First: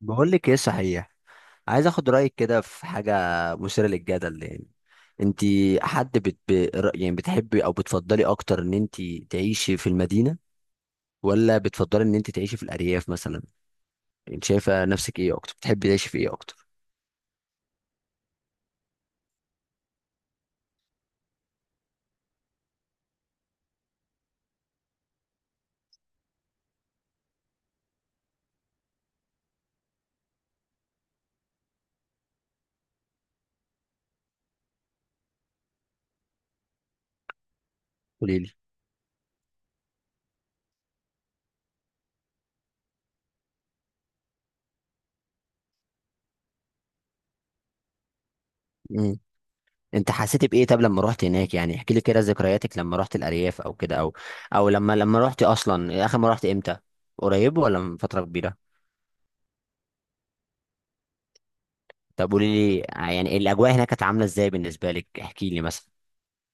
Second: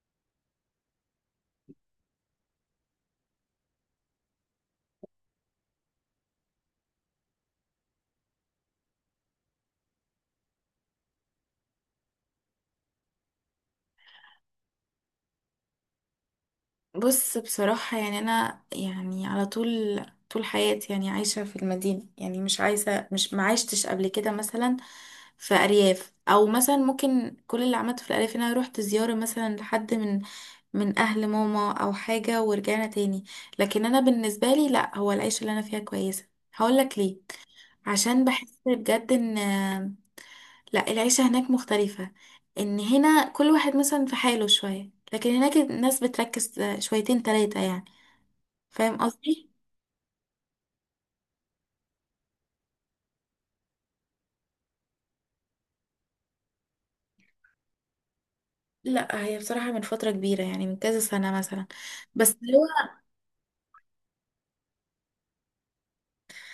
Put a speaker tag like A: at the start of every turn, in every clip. A: بقول لك ايه صحيح. عايز اخد رايك كده في حاجه مثيره للجدل يعني. انت حد بت... ب- ر- يعني بتحبي او بتفضلي اكتر ان انت تعيشي في المدينه، ولا بتفضلي ان انت تعيشي في الارياف مثلا؟ انت شايفه نفسك ايه اكتر؟ بتحبي تعيشي في ايه اكتر؟
B: بص، بصراحة يعني أنا يعني على طول طول حياتي يعني عايشة في المدينة. يعني مش معيشتش قبل كده مثلا في أرياف، أو مثلا ممكن كل اللي عملته في الأرياف إن أنا روحت زيارة مثلا لحد من أهل ماما أو حاجة ورجعنا تاني. لكن أنا بالنسبة لي لأ، هو العيشة اللي أنا فيها كويسة. هقولك ليه. عشان
A: قولي لي.
B: بحس بجد إن لا العيشة هناك مختلفة، ان هنا كل واحد مثلا في حاله شوية، لكن هناك الناس بتركز شويتين تلاتة يعني. فاهم
A: امم
B: قصدي؟
A: انت حسيتي بايه طب لما رحت هناك؟ يعني احكي لي كده ذكرياتك لما رحت الارياف او كده، او لما رحت اصلا. اخر ما رحت امتى؟ قريب ولا من فتره كبيره؟
B: لا هي بصراحة من فترة كبيرة يعني من كذا سنة مثلا. بس
A: طب قولي
B: هو
A: لي يعني الاجواء هناك كانت عامله ازاي بالنسبه لك؟ احكي لي مثلا.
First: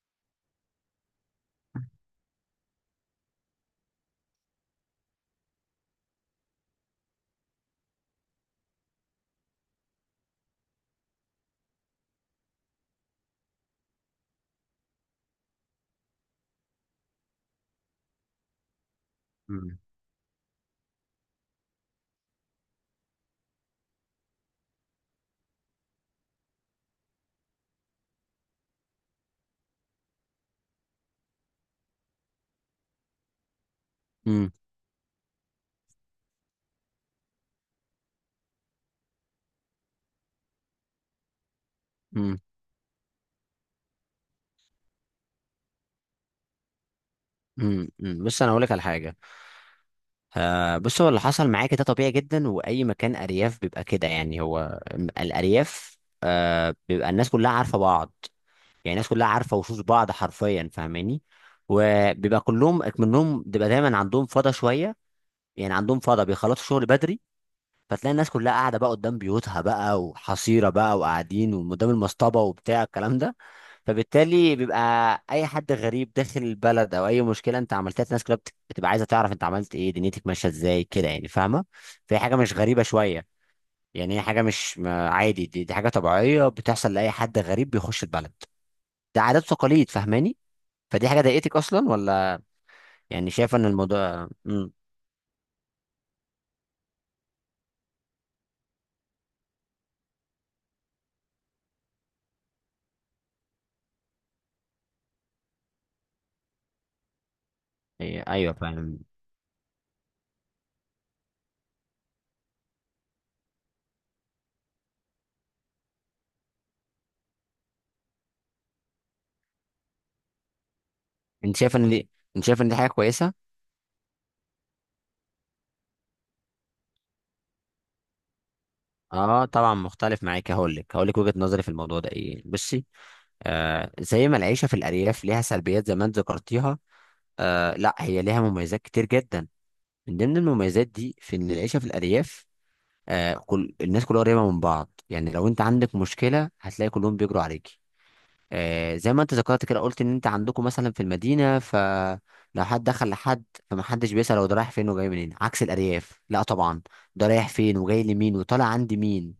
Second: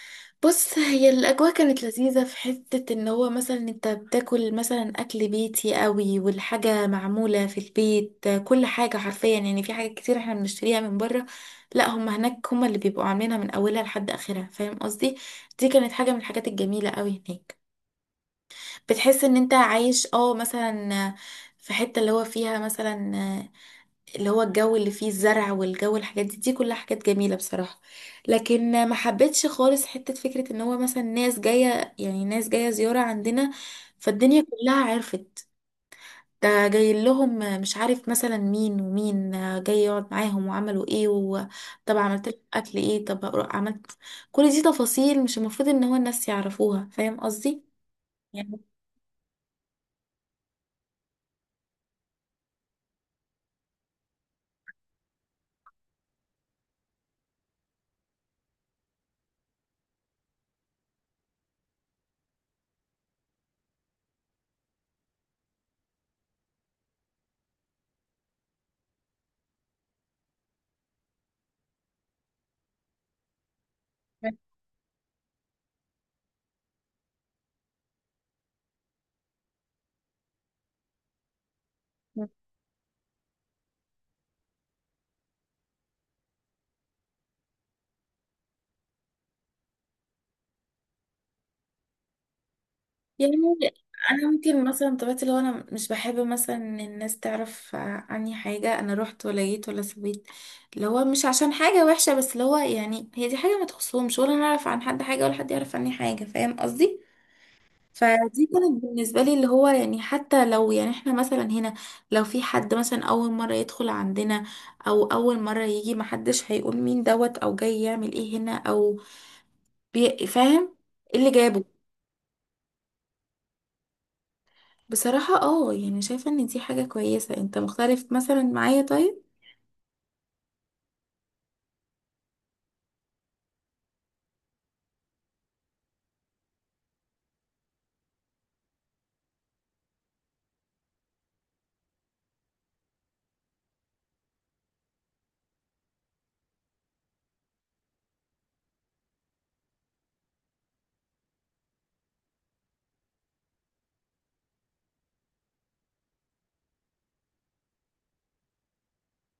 B: بص، هي الأجواء كانت لذيذة في حتة ان هو مثلا انت بتاكل مثلا أكل بيتي قوي، والحاجة معمولة في البيت كل حاجة حرفيا. يعني في حاجات كتير احنا بنشتريها من بره، لا هم هناك هم اللي بيبقوا عاملينها من أولها لحد آخرها. فاهم قصدي؟ دي كانت حاجة من الحاجات الجميلة قوي هناك. بتحس ان انت عايش مثلا في حتة اللي هو فيها، مثلا اللي هو الجو اللي فيه الزرع والجو، الحاجات دي كلها حاجات جميلة بصراحة. لكن ما حبيتش خالص حتة فكرة ان هو مثلا ناس جاية زيارة عندنا، فالدنيا
A: امم
B: كلها عرفت. ده جاي لهم، مش عارف مثلا مين ومين، جاي يقعد معاهم، وعملوا ايه، وطب عملت
A: امم
B: لك اكل ايه، طب عملت. كل دي تفاصيل مش المفروض ان هو الناس يعرفوها. فاهم قصدي؟
A: أمم. بص انا
B: يعني
A: اقول لك على حاجه. بص، هو اللي حصل معاك ده طبيعي جدا، واي مكان ارياف بيبقى كده. يعني هو الارياف بيبقى الناس كلها عارفه بعض. يعني الناس كلها عارفه وشوش بعض حرفيا، فاهماني؟ وبيبقى كلهم منهم بيبقى دايما عندهم فضا شويه. يعني عندهم فضا بيخلصوا شغل بدري، فتلاقي الناس كلها قاعده بقى قدام بيوتها بقى، وحصيره بقى، وقاعدين وقدام المصطبه، وبتاع الكلام ده. فبالتالي بيبقى اي حد غريب داخل البلد او اي مشكله انت عملتها، الناس كلها بتبقى عايزه تعرف انت عملت ايه، دنيتك ماشيه ازاي كده، يعني فاهمه؟ فهي حاجه مش غريبه شويه. يعني هي حاجه مش عادي، دي حاجه طبيعيه بتحصل لاي حد غريب بيخش البلد. ده عادات وتقاليد، فاهماني؟ فدي حاجه ضايقتك اصلا ولا؟ يعني
B: يعني
A: شايفه ان الموضوع
B: انا ممكن مثلا طبيعتي، لو انا مش بحب مثلا ان الناس تعرف عني حاجه، انا رحت ولا جيت ولا سويت، اللي هو مش عشان حاجه وحشه، بس اللي هو يعني هي دي حاجه ما تخصهمش، ولا انا اعرف عن حد حاجه ولا حد يعرف عني حاجه. فاهم قصدي؟ فدي
A: ايوه،
B: كانت
A: فاهم.
B: بالنسبه لي اللي هو يعني حتى لو يعني احنا مثلا هنا، لو في حد مثلا اول مره يدخل عندنا، او اول مره يجي، محدش هيقول مين دوت، او جاي يعمل ايه هنا، او فاهم، إيه اللي
A: انت
B: جابه.
A: شايفه ان دي انت شايفه ان دي حاجه كويسه؟
B: بصراحة اه يعني شايفة ان دي حاجة كويسة. انت مختلف مثلا معايا طيب.
A: اه طبعا مختلف معاك. هقول لك وجهة نظري في الموضوع ده ايه. بصي، زي ما العيشه في الارياف ليها سلبيات زي ما انت ذكرتيها، لا هي ليها مميزات كتير جدا. من ضمن المميزات دي، في ان العيشه في الارياف، كل الناس كلها قريبه من بعض. يعني لو انت عندك مشكله هتلاقي كلهم بيجروا عليكي. زي ما انت ذكرت كده، قلت ان انت عندكم مثلا في المدينه فلو حد دخل لحد، فمحدش بيسأل هو ده رايح فين وجاي منين. عكس الارياف، لا طبعا، ده رايح فين وجاي لمين وطالع عند مين،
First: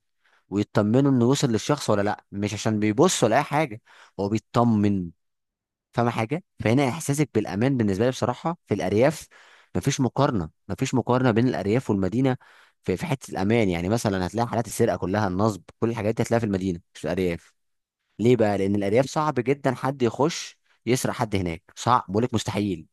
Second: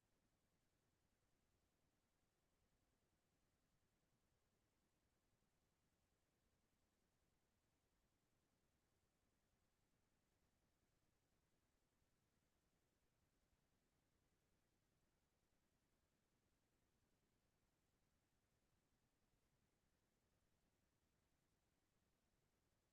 A: ويطمنوا انه وصل للشخص ولا لا. مش عشان بيبص ولا اي حاجه، هو بيطمن. فاهم حاجه؟ فهنا احساسك بالامان بالنسبه لي، بصراحه في الارياف مفيش مقارنه، مفيش مقارنه بين الارياف والمدينه في حته الامان. يعني مثلا هتلاقي حالات السرقه كلها، النصب، كل الحاجات دي هتلاقيها في المدينه مش في الارياف. ليه بقى؟ لان الارياف صعب جدا حد يخش يسرق حد هناك، صعب، بقول لك مستحيل،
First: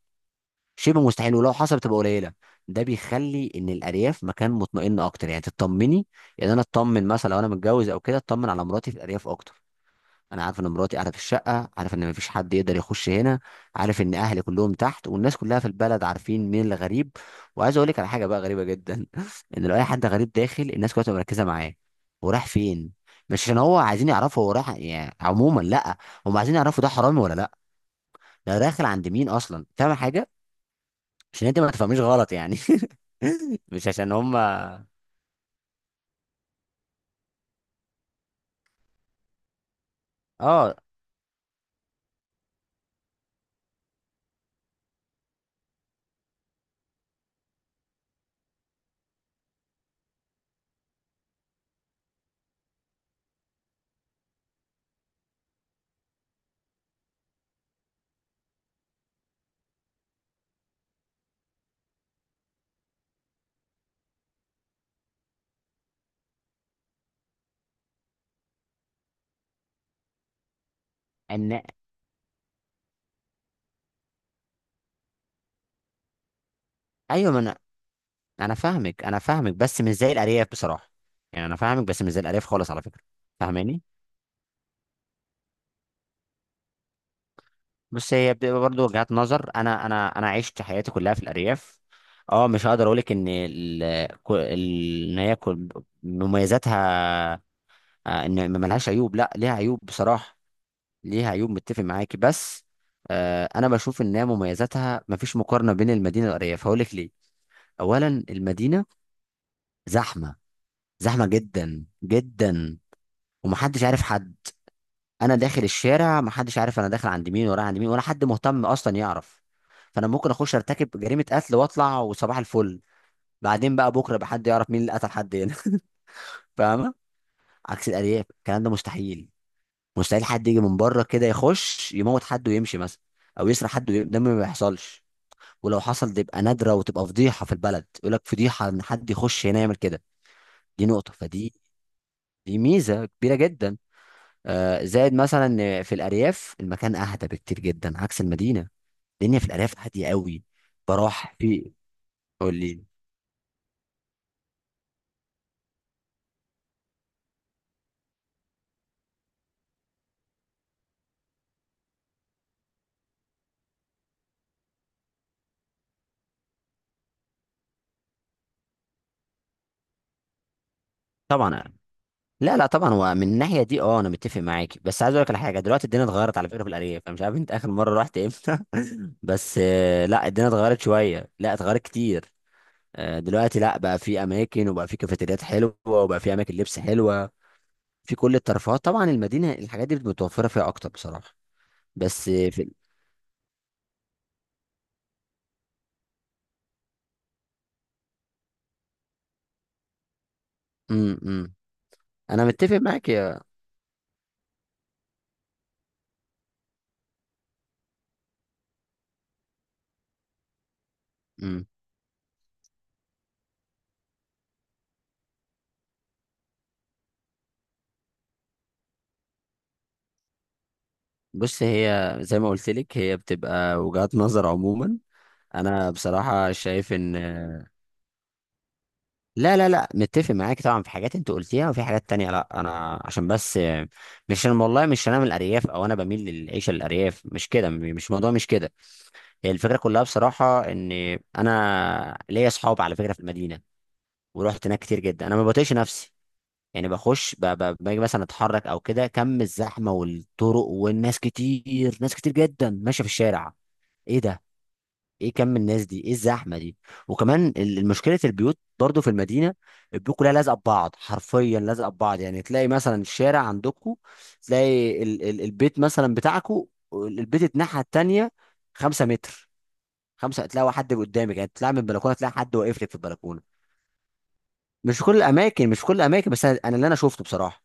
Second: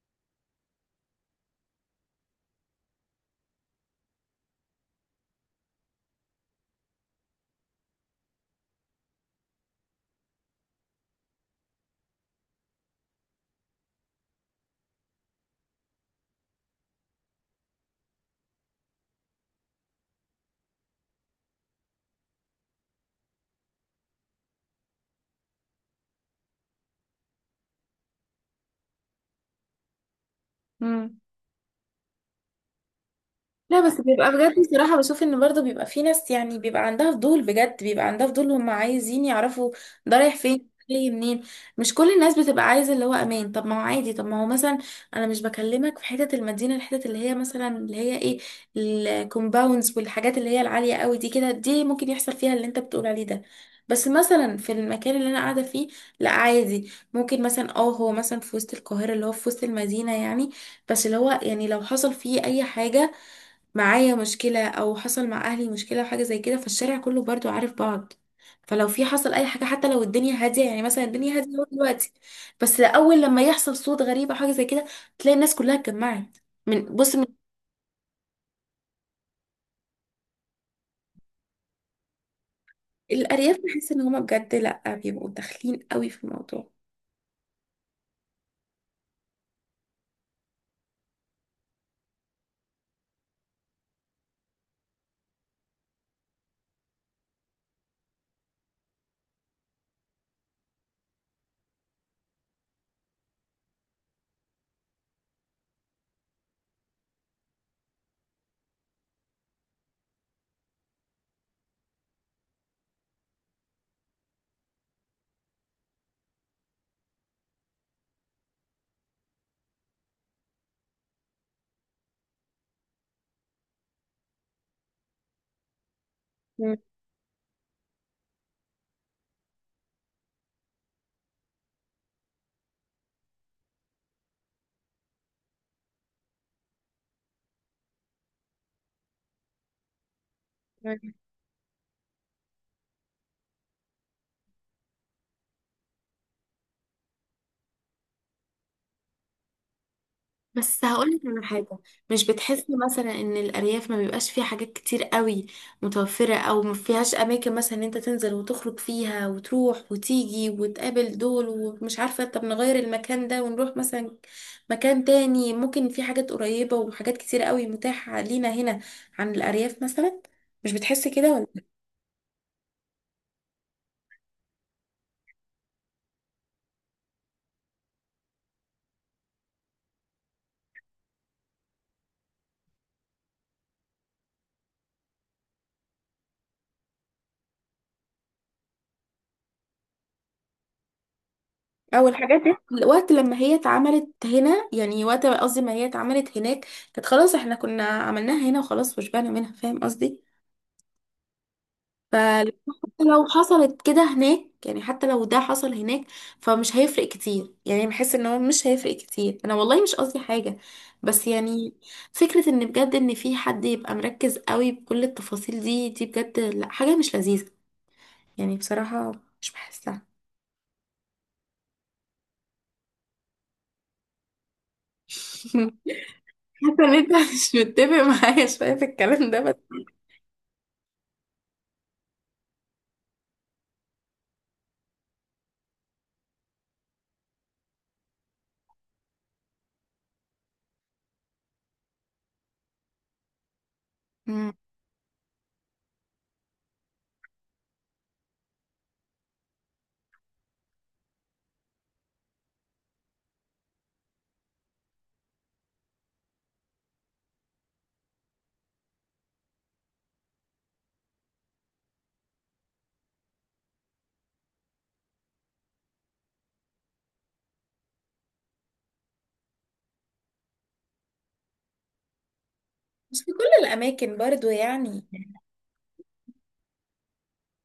A: شبه مستحيل، ولو حصل بتبقى قليله. ده بيخلي ان الارياف مكان مطمئن اكتر، يعني تطمني. يعني انا اطمن مثلا لو انا متجوز او كده، اطمن على مراتي في الارياف اكتر. انا عارف ان مراتي قاعده في الشقه، عارف ان مفيش حد يقدر يخش هنا، عارف ان اهلي كلهم تحت، والناس كلها في البلد عارفين مين اللي غريب. وعايز اقول لك على حاجه بقى غريبه جدا ان لو اي حد غريب داخل، الناس كلها تبقى مركزه معاه هو راح فين. مش عشان هو عايزين يعرفوا هو راح يعني عموما، لا، هم عايزين يعرفوا ده حرامي ولا لا، ده داخل عند مين اصلا. فاهم حاجه؟
B: مم.
A: عشان انت ما تفهميش غلط يعني
B: لا
A: مش
B: بس
A: عشان
B: بيبقى
A: هم.
B: بجد بصراحة بشوف ان برضه بيبقى في ناس يعني بيبقى عندها فضول، بجد بيبقى عندها فضول، هم عايزين يعرفوا ده رايح فين
A: اه
B: جاي منين. مش كل الناس بتبقى عايزة اللي هو امان. طب ما هو عادي، طب ما هو مثلا انا مش بكلمك في حتة المدينة، الحتة اللي هي مثلا اللي هي ايه، الكومباوندز والحاجات اللي هي العالية قوي دي كده، دي ممكن يحصل فيها اللي انت بتقول عليه ده. بس مثلا في المكان اللي انا قاعدة فيه، لا عادي، ممكن مثلا اه، هو مثلا في وسط القاهرة، اللي هو في وسط المدينة يعني. بس اللي هو يعني لو حصل فيه اي حاجة، معايا مشكلة أو حصل مع أهلي مشكلة أو حاجة زي كده، فالشارع كله برضو عارف بعض. فلو في حصل أي حاجة، حتى لو الدنيا هادية، يعني مثلا الدنيا هادية
A: ان
B: أهو دلوقتي، بس أول لما يحصل صوت غريب أو حاجة زي كده، تلاقي الناس كلها اتجمعت من
A: ايوه، ما انا فاهمك انا فاهمك، بس مش زي الارياف بصراحه. يعني انا فاهمك بس مش زي الارياف خالص، على فكره،
B: الأرياف.
A: فاهماني؟
B: بحس إن هما بجد لأ بيبقوا داخلين قوي في الموضوع.
A: بص هي بتبقى برضه وجهات نظر. انا عشت حياتي كلها في الارياف. اه مش هقدر اقولك ان ال... كو- ال... ان هي كل- مميزاتها. ان ما لهاش عيوب، لا ليها عيوب بصراحه، ليها عيوب، متفق معاكي، بس انا بشوف ان هي مميزاتها مفيش مقارنه بين المدينه والارياف. هقولك ليه، اولا المدينه زحمه، زحمه جدا جدا، ومحدش عارف حد. انا داخل الشارع محدش عارف انا داخل عند مين ورايح عند مين، ولا حد مهتم اصلا يعرف. فانا ممكن اخش ارتكب جريمه قتل واطلع وصباح الفل، بعدين بقى بكره بقى حد يعرف مين اللي قتل حد هنا فاهمه؟ عكس الارياف، الكلام ده مستحيل. مستحيل حد يجي من بره كده يخش يموت حد ويمشي مثلا، او يسرق حد ده ما بيحصلش. ولو حصل تبقى نادره، وتبقى فضيحه في البلد، يقول لك فضيحه ان حد يخش هنا يعمل كده. دي نقطه. فدي ميزه كبيره جدا. زائد مثلا إن في الارياف المكان اهدى بكتير جدا عكس المدينه. الدنيا في الارياف هاديه قوي.
B: بس هقولك
A: بروح
B: على
A: في
B: حاجة، مش
A: قول
B: بتحسي
A: لي.
B: مثلا ان الأرياف ما بيبقاش فيها حاجات كتير قوي متوفرة، او ما فيهاش اماكن مثلا ان انت تنزل وتخرج فيها وتروح وتيجي وتقابل دول، ومش عارفة طب نغير المكان ده ونروح مثلا مكان تاني. ممكن في حاجات قريبة وحاجات كتير قوي متاحة لينا هنا عن الأرياف مثلا. مش بتحسي كده ولا؟
A: طبعا، لا لا طبعا، هو من الناحيه دي انا متفق معاك، بس عايز اقول لك على حاجه. دلوقتي الدنيا اتغيرت على فكره في الارياف، انا مش عارف انت اخر مره رحت امتى بس لا الدنيا اتغيرت شويه، لا اتغيرت كتير. دلوقتي لا، بقى في اماكن، وبقى في كافيتريات حلوه، وبقى في اماكن لبس حلوه، في كل الترفيهات. طبعا المدينه الحاجات دي متوفره فيها اكتر بصراحه.
B: او
A: بس
B: الحاجات
A: آه،
B: دي
A: في
B: الوقت لما هي اتعملت هنا، يعني وقت قصدي ما هي اتعملت هناك، كانت خلاص احنا كنا عملناها هنا وخلاص وشبعنا منها. فاهم قصدي؟
A: امم انا متفق معاك
B: فلو حصلت كده هناك، يعني حتى لو ده حصل هناك فمش هيفرق كتير. يعني بحس ان هو مش هيفرق كتير. انا والله مش قصدي حاجة بس
A: مم.
B: يعني، فكرة ان بجد ان في حد يبقى مركز قوي بكل التفاصيل دي، دي بجد لا، حاجة مش لذيذة يعني بصراحة، مش بحسها.
A: بص هي زي ما قلت لك، هي بتبقى وجهات نظر عموما. انا بصراحه
B: حاسة ان
A: شايف
B: انت
A: ان
B: مش متفق معايا شوية في الكلام ده بس.
A: لا لا لا، متفق معاك طبعا، في حاجات انت قلتيها وفي حاجات تانية لا. انا عشان بس، مش انا والله، مش انا من الارياف او انا بميل للعيشه للارياف، مش كده، مش موضوع مش كده. هي الفكره كلها بصراحه ان انا ليا اصحاب على فكره في المدينه،
B: مم.
A: ورحت هناك كتير جدا. انا ما بطيقش نفسي، يعني بخش باجي مثلا اتحرك او كده، كم الزحمه والطرق والناس، كتير ناس كتير جدا ماشيه في الشارع. ايه ده؟ ايه كم الناس دي؟ ايه الزحمه دي؟ وكمان مشكله البيوت برضو في المدينه، البيوت كلها لازقه ببعض، حرفيا لازقه ببعض. يعني تلاقي مثلا الشارع عندكم، تلاقي ال البيت مثلا بتاعكم، البيت الناحيه التانيه، خمسة متر، خمسة، تلاقي حد قدامك. يعني تطلع من البلكونه تلاقي حد واقف لك في
B: مش في
A: البلكونه.
B: كل الأماكن برضو
A: مش في
B: يعني.
A: كل الاماكن، مش في كل الاماكن، بس أنا اللي انا شفته بصراحه.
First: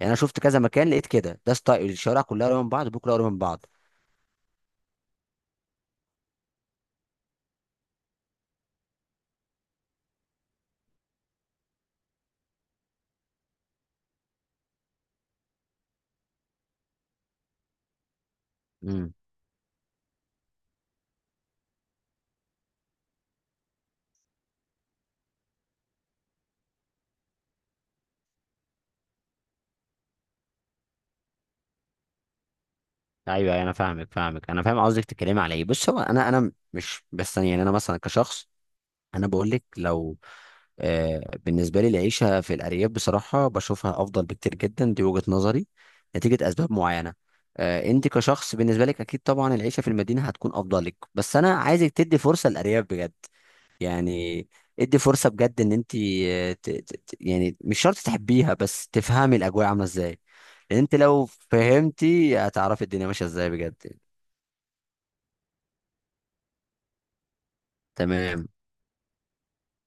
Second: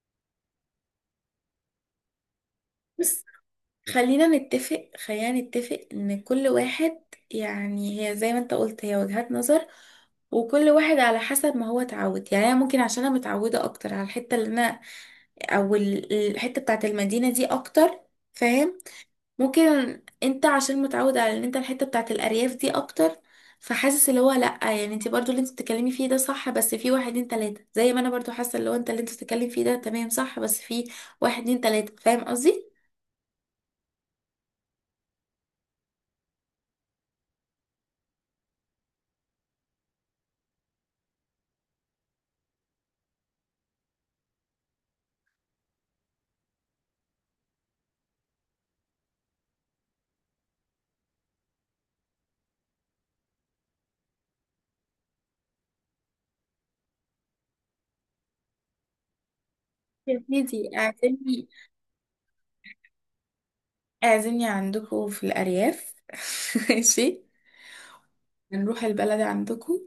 A: يعني انا شفت كذا مكان لقيت كده، ده ستايل، الشوارع كلها قريبه من بعض، البيوت كلها
B: بس
A: قريبه من بعض.
B: خلينا نتفق ان كل واحد، يعني هي زي ما انت قلت هي وجهات نظر، وكل واحد على حسب ما هو اتعود. يعني انا ممكن عشان انا متعوده اكتر على الحته اللي انا، او الحته بتاعت المدينه دي اكتر. فاهم؟
A: امم.
B: ممكن انت عشان متعود على ان انت الحته بتاعت الارياف دي اكتر، فحاسس اللي هو لا، يعني انت برضو اللي انت بتتكلمي فيه ده صح بس في واحد اتنين تلاته، زي ما انا برضو حاسه اللي هو انت اللي انت بتتكلم فيه ده تمام صح بس في واحد اتنين تلاته. فاهم قصدي؟
A: ايوه، أيوة، انا فاهمك، انا فاهم قصدك تتكلمي على ايه. بص هو انا مش بس، يعني انا مثلا كشخص انا بقول لك لو آه بالنسبه لي العيشه في الارياف بصراحه بشوفها افضل بكتير جدا. دي وجهه نظري نتيجه اسباب معينه. انت كشخص بالنسبه لك اكيد طبعا العيشه في المدينه هتكون افضل لك، بس انا عايزك تدي فرصه للارياف بجد. يعني ادي فرصه بجد ان انت يعني مش شرط تحبيها، بس تفهمي الاجواء عامله ازاي.
B: يا سيدي
A: لان انت لو
B: اعزمني،
A: فهمتي هتعرفي الدنيا ماشيه ازاي بجد.
B: اعزمني عندكم في الأرياف. ماشي،
A: تمام.
B: نروح البلد عندكم،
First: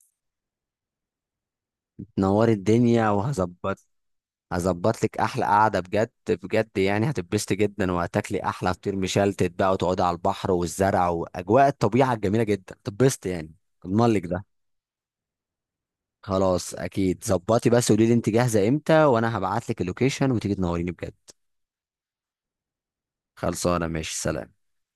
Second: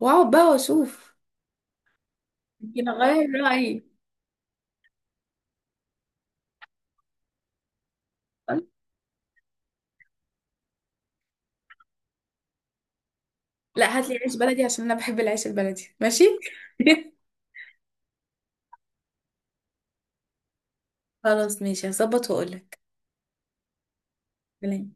B: واقعد بقى واشوف.
A: تنور
B: يمكن
A: الدنيا
B: اغير رأيي.
A: وهظبط. هظبط لك احلى قعده بجد بجد، يعني هتتبسطي جدا وهتاكلي احلى فطير مشلتت بقى، وتقعدي على البحر والزرع واجواء الطبيعه الجميله جدا، هتتبسطي يعني.
B: لا،
A: اضمن
B: هات لي
A: لك
B: عيش
A: ده.
B: بلدي عشان انا بحب العيش البلدي. ماشي.
A: خلاص اكيد ظبطي، بس قولي لي انت جاهزه امتى وانا هبعت لك اللوكيشن وتيجي تنوريني بجد.
B: خلاص، ماشي، هظبط واقول
A: خلصانه، ماشي سلام.
B: لك